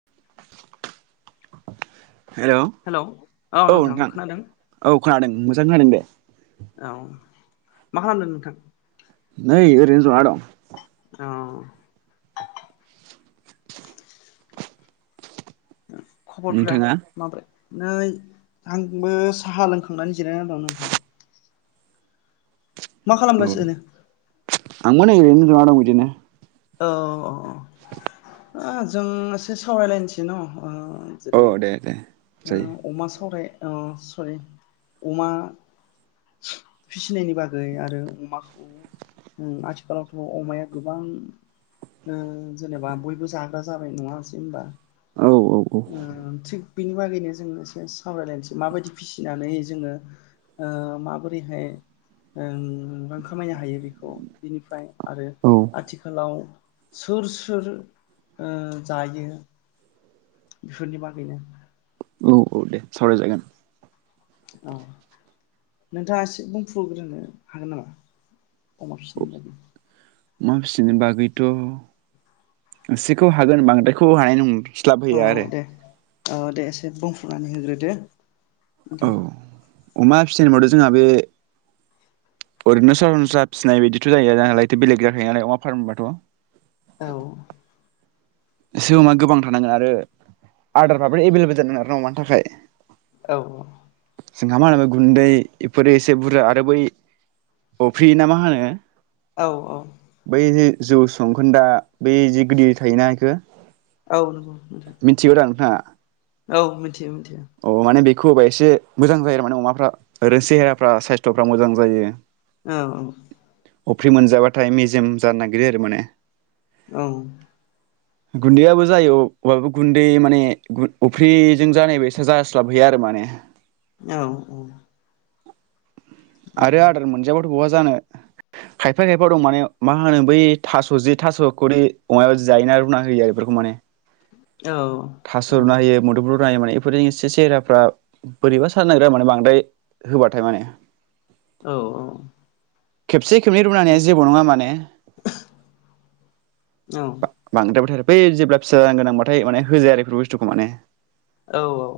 [inaudible] Hello औ नोंथां खोनादों औ खोनादों मोजां खोनादों दे औ मा खालामदों नोंथां? नै ओरैनो जना दं औ खबरफोरा नोंथाङा माब्रै? नै आंबो साहा लोंखांनानै जिरायनानै दं नोंथां मा औ खालामगासिनो? आंबो नै ओरैनो जना दं बिदिनो औ औ औ ओ जों एसे सावरायलायनोसै न ओ जेरै औ दे दे जायो अमा सावराय ओ सरि अमा फिसिनायनि बागै आरो अमाखौ आथिखालावथ अमाया गोबां ओ जेनेबा बयबो जाग्रा जाबाय नङासै होनबा औ औ ओ थिग बिनि बागैनो जोंनो एसे सावरायलायनोसै माबायदि फिसिनानै जोङो ओ माबोरैहाय ओं रां खामायनो हायो बेखौ बिनिफ्राय आरो औ आथिखालाव सोर सोर ओ जायो बेफोरनि बागैनो औ दे सावरायजागोन औ नोंथाङा एसे बुंफुग्रोनो हागोन नामा अमा औ फिनायनि बागै अमा फिसिनाय बागैथ एसेखौ हागोन बांद्रायखौ हानाय नं औ दे औ दे एसे बुं वान होग्रो दो औ नोंथां अमा फिसिनोबाथ जोंहा बे ओरैनो सरासनस्रा फिसिनाय बायदिथ जाहैया नालायथ बेलेग जाखायो नालाय अमा फारबाथ औ एसे माबा गोबां थानांगोन आरो आदारफ्राबो एभेलेबेल जानांगोन आरो ना अमानि थाखाय औ औ जोंहा मा जाबाय गुन्दै एफोरो एसे बुरजा आरो बै अफ्रि ना मा होनो औ औ बै जे जौ संखोन्दा बै जे गिदिर थायोना बेखौ औ नंगौ [unintelligible] मिथिगौ दा नोंथाङा औ मिन्थियो मिन्थियो खौ होबा एसे मोजां जायो आरो माने अमाफ्रा ओरैनो सेहेराफ्रा साइस्थफ्रा मोजां जायो औ औ अफ्रि मोनजाबाथाय मेजेम जानो नागिरो आरो माने औ गुन्दैयाबो जायो अ अबाबो गुन्दै माने अफ्रिजों जानाय बायसा जास्लाबहैया आरो माने औ औ आरो उम आदार मोनजाब बहा जानो खायफा खायफा दं माने मा होनो बै थास जि थास खरि अमाबो जि जायोना रुना होयो आरो बेफोरखौ माने औ थास औ रुना होयो मुदुपुल माने एफोरजों एसे सेराफ्रा बोरैबा सो जानो नागिरो आरो माने बांद्राय होबाथाय माने औ औ खेबसे खेबनै रुना होनाया जेबो नङा माने औ बांद्रायबाथाय आरो बै जेब्ला फिसा जानो गोनांबाथाय माने होजाया आरो बेफोर बुस्थुखौ माने औ औ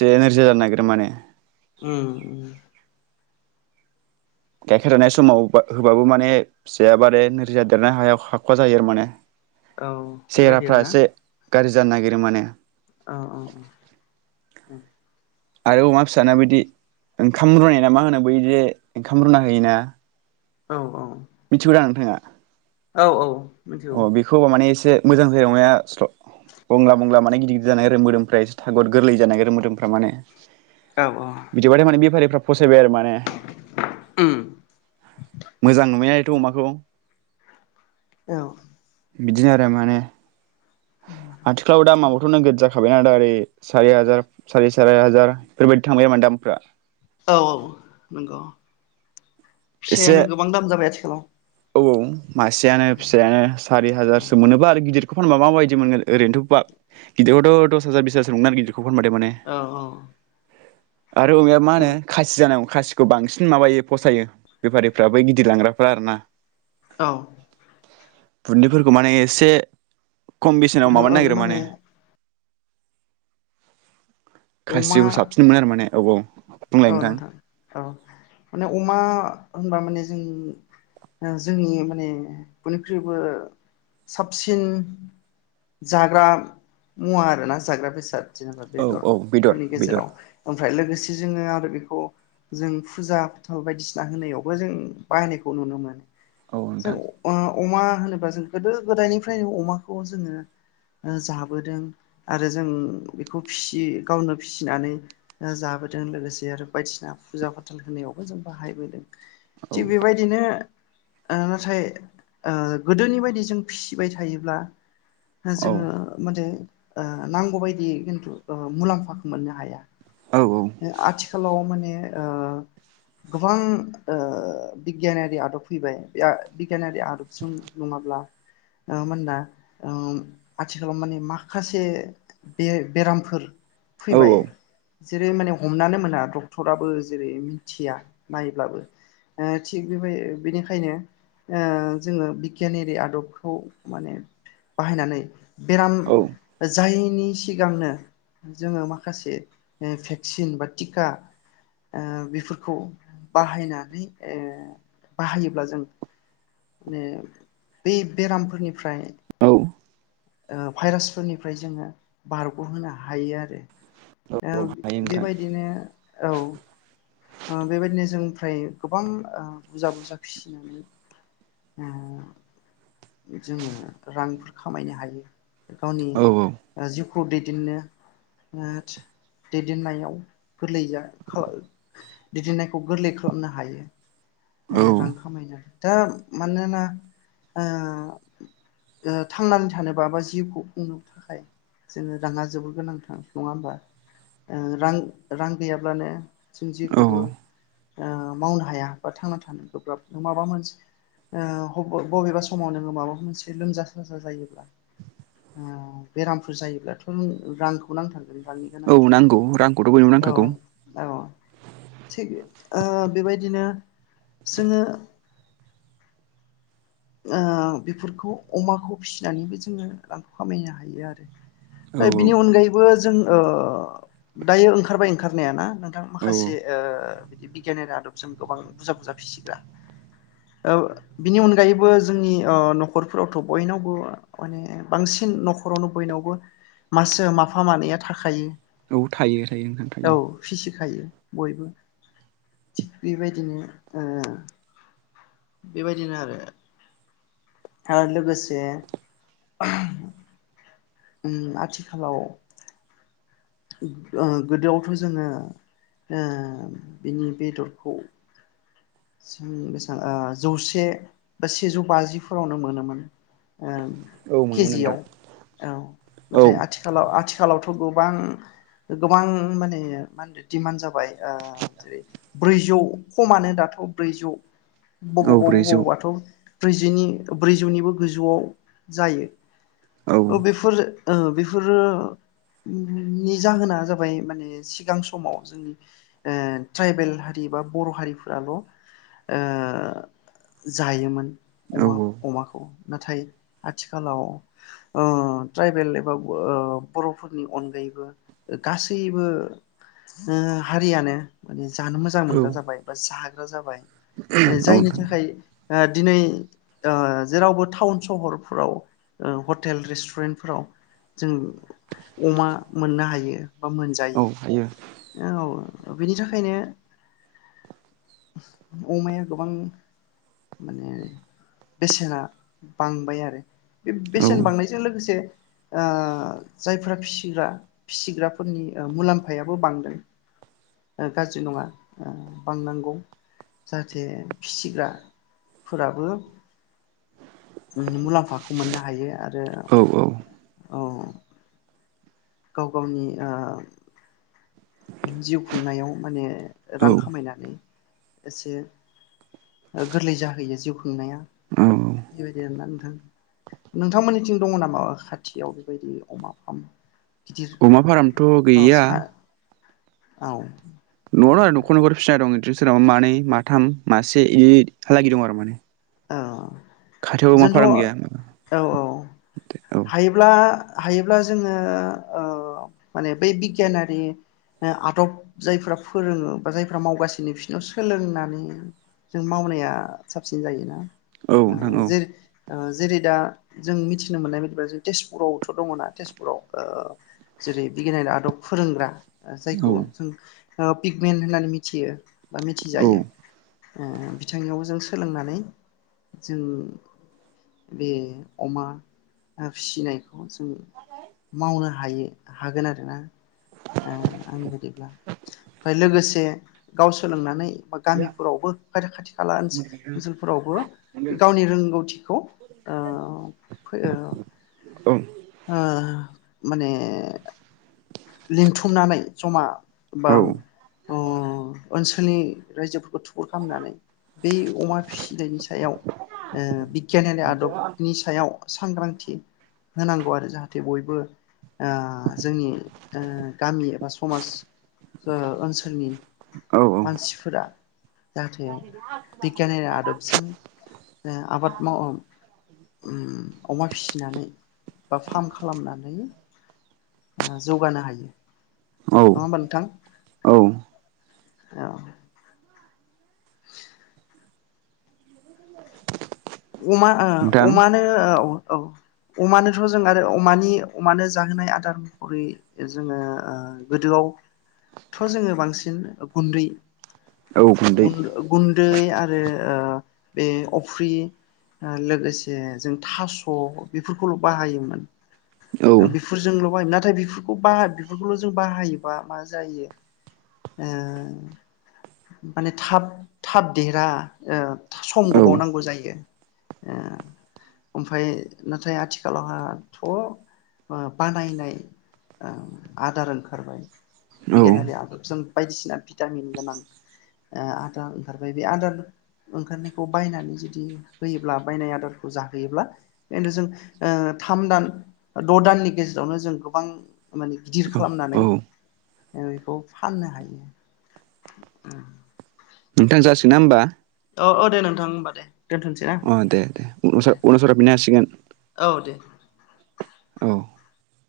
जे नोरजो जानो नागिरो माने उम उम गाइखेर जानाय समाव बा होबाबो माने फियाबो आरोे नोरजिया देरनायाव हा हाखवा जायो आरो माने औ बेबायदि सेहेराफ्रा आरो ना एसे गाज्रि जानो नागिरो माने औ औ औ ओं आरो अमा फिसाना बिदि ओंखाम रुनाय ना मा होनो बदि ओंखाम रुना होयोना औ औ मिथिगौदा नोंथाङा औ औ मिथिगौ अ बिखौबो माने एसे मोजां जायो अमाया स्ल बंला बंला माने गिदिर गिदिर जानो नागिरो आरो मोदोमफ्रा एसे थागद गोरलै जानो नागिरो आरो मोदोमफ्रा माने औ बिदिबाथाय माने बेफारिफोरा फसायबाय आरो माने मोजां नुयो थ अमाखौ औ बिदिनो आरो माने आथिखालाव दा मावथो नों जाखा खाबायना आदा ओरै सारि हाजार साराय सारि हाजार बेफोरबायदि थांबाय आरो माने दामफोरा से एसे आनो गोबां दाम जाब आथिखालाव औ औ मासेयानो फिसायानो सारि हाजारसो मोनोबा आरो गिदिरखौ फानबा माबायदि मोनगोन ओरैनोथ गिदिरआवथ दस हाजार बिसो मोनगोन आरो गिद खौ फानबाथाय माने औ औ आरो अमायाबो मा होनो औ खासि जानांगौ खासिखौ बांसिन माबायो फसायो बेफारिफ्रा बै गिदिर लांग्राफ्रा आरो ना औ बुन्दैफोरखौ माने एसे खम बेसेनाव नोंथां औ माबानो नागिरो माने अमा खासिखौ साबसिन मोनो आरो माने औ [unintelligible] औ नोंथां औ माने अमा होनबा माने जों जोंनि माने बयनिख्रुइबो साबसिन जाग्रा मुवा आरोना जाग्रा बेसाद जेनेबा औ औ बेदर बेदरफोरनि बेदर गेजेराव ओमफ्राय लोगोसे जोङो आरो बेखौ जों फुजा फाथाल बायदिसिना होनायावबो जों बायनायखौ नुनो मोनो औ जों नोंथां अ अमा होनोबा जों गोदो गोदायनिफ्रायनो अमाखौ जोङो जाबोदों आरो जों बेखौ फिसि गावनो फिसिनानै जाबोदों जों लोगोसे आरो बायदिसिना फुजा फाथाल होनायावबो जों बाहायबोदों औ थिग बेबायदिनो ओ नाथाय ओ गोदोनि बायदि जों फिसिबाय थायोब्ला औ जोङो माने ओ नांगौ बायदि खिन्थु मुलाम्फाखौ मोननो हाया औ आथिखालाव माने ओ गोबां ओ बिगियानारि आदब फैबाय बिगियानारि आदबजों नङाब्ला ओ मानोना उम आथिखालाव माने माखासे बे बेरामफोर औ फैबाय जेरै माने हमनानै मोना डक्टराबो जेरै मिथिया नायब्लाबो ओ थिग बेबाय बेनिखायनो जोङो बिगियानारि आदबखौ माने बाहायनानै बेराम औ जाय नि सिगांनो जोङो माखासे ओ भेक्सिन बा टिका ओ बेफोरखौ बाहायनानै ओ बाहायोब्ला जों माने बे बेरामफोरनिफ्राय औ ओ भाइरासफोरनिफ्राय जोङो बारगहोनो हायो आरो औ हायो नोंथां बेबायदिनो औ ओ बेबायदिनो जों फ्राय गोबां ओ बुरजा बुरजा फिसिनानै ओ जोङो रांफोर खामायनो हायो। गावनि औ ओ जिउ खौ दैदेननो ओथ दैदेननायाव गोरलै जा [unintelligible] दैदेननायखौ गोरलै खालामनो हायो। ओ औ रां खामायनो हायो दा मानोना ओ ओ थांनानै थानोबाबो जिउखौ खुंनो थाखाय जोङो राङा जोबोर गोनांथार नङा होनबा रां रां गैयाब्लानो जों औ जेखौबो ओ मावनो हाया थांना थानो गोब्राब माबा मोनसे ओ बबेबा समाव नोङो माबा मोनसे लोमजा साजा जायोब्ला ओ बेरामफोर जायोब्लाथ रांखौ नांथारगोन। रांनि औ गोनांथि नांगौ रांखौथ बयनोबो औ नांखागौ। औ थिग ओ बेबायदिनो जोङो ओ बेफोरखौ अमाखौ फिसिनानैबो जोङो रांखौ खामायनो हायो आरो। ओ औ बिनि अनगायैबो जों अ दायो ओंखारबाय ओंखारनाया ना? नोंथां औ माखासे ओ बिगियानारि आदबजों गोबां बुरजा बुरजा फिसिग्रा बिनि ओ अनगायै अनगायैबो जोंनि ओ नखरफोरावथ बयनावबो माने बांसिन नखरावनो बयनावबो मासे माफा मानैआ थाखायो औ थायो थायो नोंथां थायो थायो बयबो थिग बेबायदिनो ओ बेबायदिनो आरो आरो लोगोसे [unintelligible] ओम आथिखालाव ओ गोदोआवथ' जोङो ओ बिनि बेदरखौ जों [unintelligible] ओ जौसे बा सेजौ बाजिफोरावनो मोनोमोन ओं औ मोनगोन नोंथां केजियाव औ नाथाय औ आथिखालाव आथि आथिखालावथ' गोबां गोबां माने मा होनो दिडमान्ड जाबाय ओ जेरै ब्रैजौ खमानो दाथ' ब्रैजौ बबाव औ ब्रैजौ बबावबाथ' ब्रैजिनि ब्रैजौनिबो गोजौआव जायो औ ओ बेफोर ओ बेफोरो नि जाहोना जाबाय माने सिगां समाव जोंनि ओ ट्राइबेल हारि बा बर' हारिफोराल' ओ जायोमोन औ अमा अमाखौ नाथाय आथिखालाव ओ ट्राइबेल एबा ओ बरफोरनि अनगायैबो गासैबो ओ हारियानो माने जानो मोजां औ औ मोनगोन जाबाय बा जा ग्रा जाबाय जायनि नोंथां थाखाय ओ दिनै ओ जेरावबो टाउन सहरफ्राव ओ हटेल रेस्टुरेन्टफोराव जों अमा मोननो हायो बा मोनजायो औ हायो औ ओ बिनि थाखायनो अमाया गोबां माने बेसेना बांबाय आरो बे औ बेसेन बांनायजों लोगोसे ओ जायफोरा फिसिग्रा फिसिग्राफोरनि मुलामफायाबो बांदों गाज्रि नङा ओ बांनांगौ जाहाथे फिसिग्राफोराबो मु-मुलाम्फाखौ मोननो हायो आरो जे आरो औ औ गाव गावनि ओ जिउ खुंनायाव माने रां औ खामायनानै एसे गोरलै जाहैयो खुंनाया औ बेबायदि आरोना नोंथांमोननिथिं दङ नामा खाथियाव बेबायदि अमा फार्म गिदिर अमा फारामथ औ गैया सा औ नआवनो आरो नखर नखर फिसिनाय दङो सोरनाबा मानै माथाम मासे इ बिहालागि दं आरो माने औ खाथियावबो अमा जोंथ' फार्म गैया औ औ औ हायोब्ला हायोब्ला जोङो ओ माने बै बिगियानारि ओ आदब जायफ्रा फोरोङो बा जायफोरा मावगासिनो बिसिरनाव सोलोंनानै जों मावनाया साबसिन जायोना औ ओ नोंथां औ जेरै ओ जेरै दा जों मिथिनो मोननाय बायदिब्ला जों तेजपुरावथ दङना तेजपुराव ओ जेरै बिगियाननि आदब फोरोंग्रा ओ औ जायखौ जों ओ पिगमेन होननानै मिथियो बा औ मिथिजायो ओ बिथांनियाव जों सोलोंनानै जों बे अमा ओ फिनाय जों मावनो हा हायो हागोन आरोना ओ आंनि बादिब्ला ओमफ्राय लोगोसे गाव सोलोंनानै गामिफोरावबो आरो खाथि खाला ओनसो-ओनसोलफोरावबो गावनि रोंगौथिखौ ओ फो ओ ओं ओम माने लिंथुमनानै जमा औ बाम उम ओनसो बै रायजोफोरखौ थुुबुर खालामनानै बै अमा फिसिनायनि सायाव ओ बिगियानयारि आदबनि सायाव सांग्रांथि होनांगौ आरो जाहाथे बयबो आ जोंनि ओ गामि एबा समाज ओ ओनसो सोलनि औ मानसिफोरा जाहाथे बिगियानारि आदबजों ओ आबाद माव उम अमा फिसिनानै बा फार्म खालामनानै आ जौगानो हायो नङा होनबा नोंथां औ औ [inaudible] अमा ओ नोंथां अमानो औ औ अमानोथ जों आरो अमानि अमानो जाहोनाय आदार महरै जोङो ओ गोदोआवथ जोङो बांसिन गुन्दै औ गुन्दै गु-गुन्दै आरो ओ बे अफ्रि ओ लोगोसे जों थास बेफोरखौल बाहायोमोन औ बेफोरजोंल [unintelligible] थाय बेफोरखौ बा बेफोरखौ जों बाहायोबा मा जायो उम माने थाब थाब देरा सम औ गोबाव नांगौ जायो। ओ ओमफाय नाथाय आथिखालावहाथ ओ बानायनाय ओ आदार ओंखारबाय औ बिगियानारि आदबजों बायदिसिना भिटामिन गोनां आदार ओंखारबाय बे आदार ओंखारनायखौ बायनानै जुदि होयोब्ला बायनाय आदारखौ जाहोयोब्ला खिन्थु जों ओ थाम दान द दाननि गेजेरावनो जों गोबां माने गिदिर औ खालामनानै बेखौ फाननो हायो। नोंथां जासिगोनना होमबा औ औ दे नोंथां होमबा दे दोनथ'सै ना उम दे दे [unintelligible] दे हासिगोन औ दे औ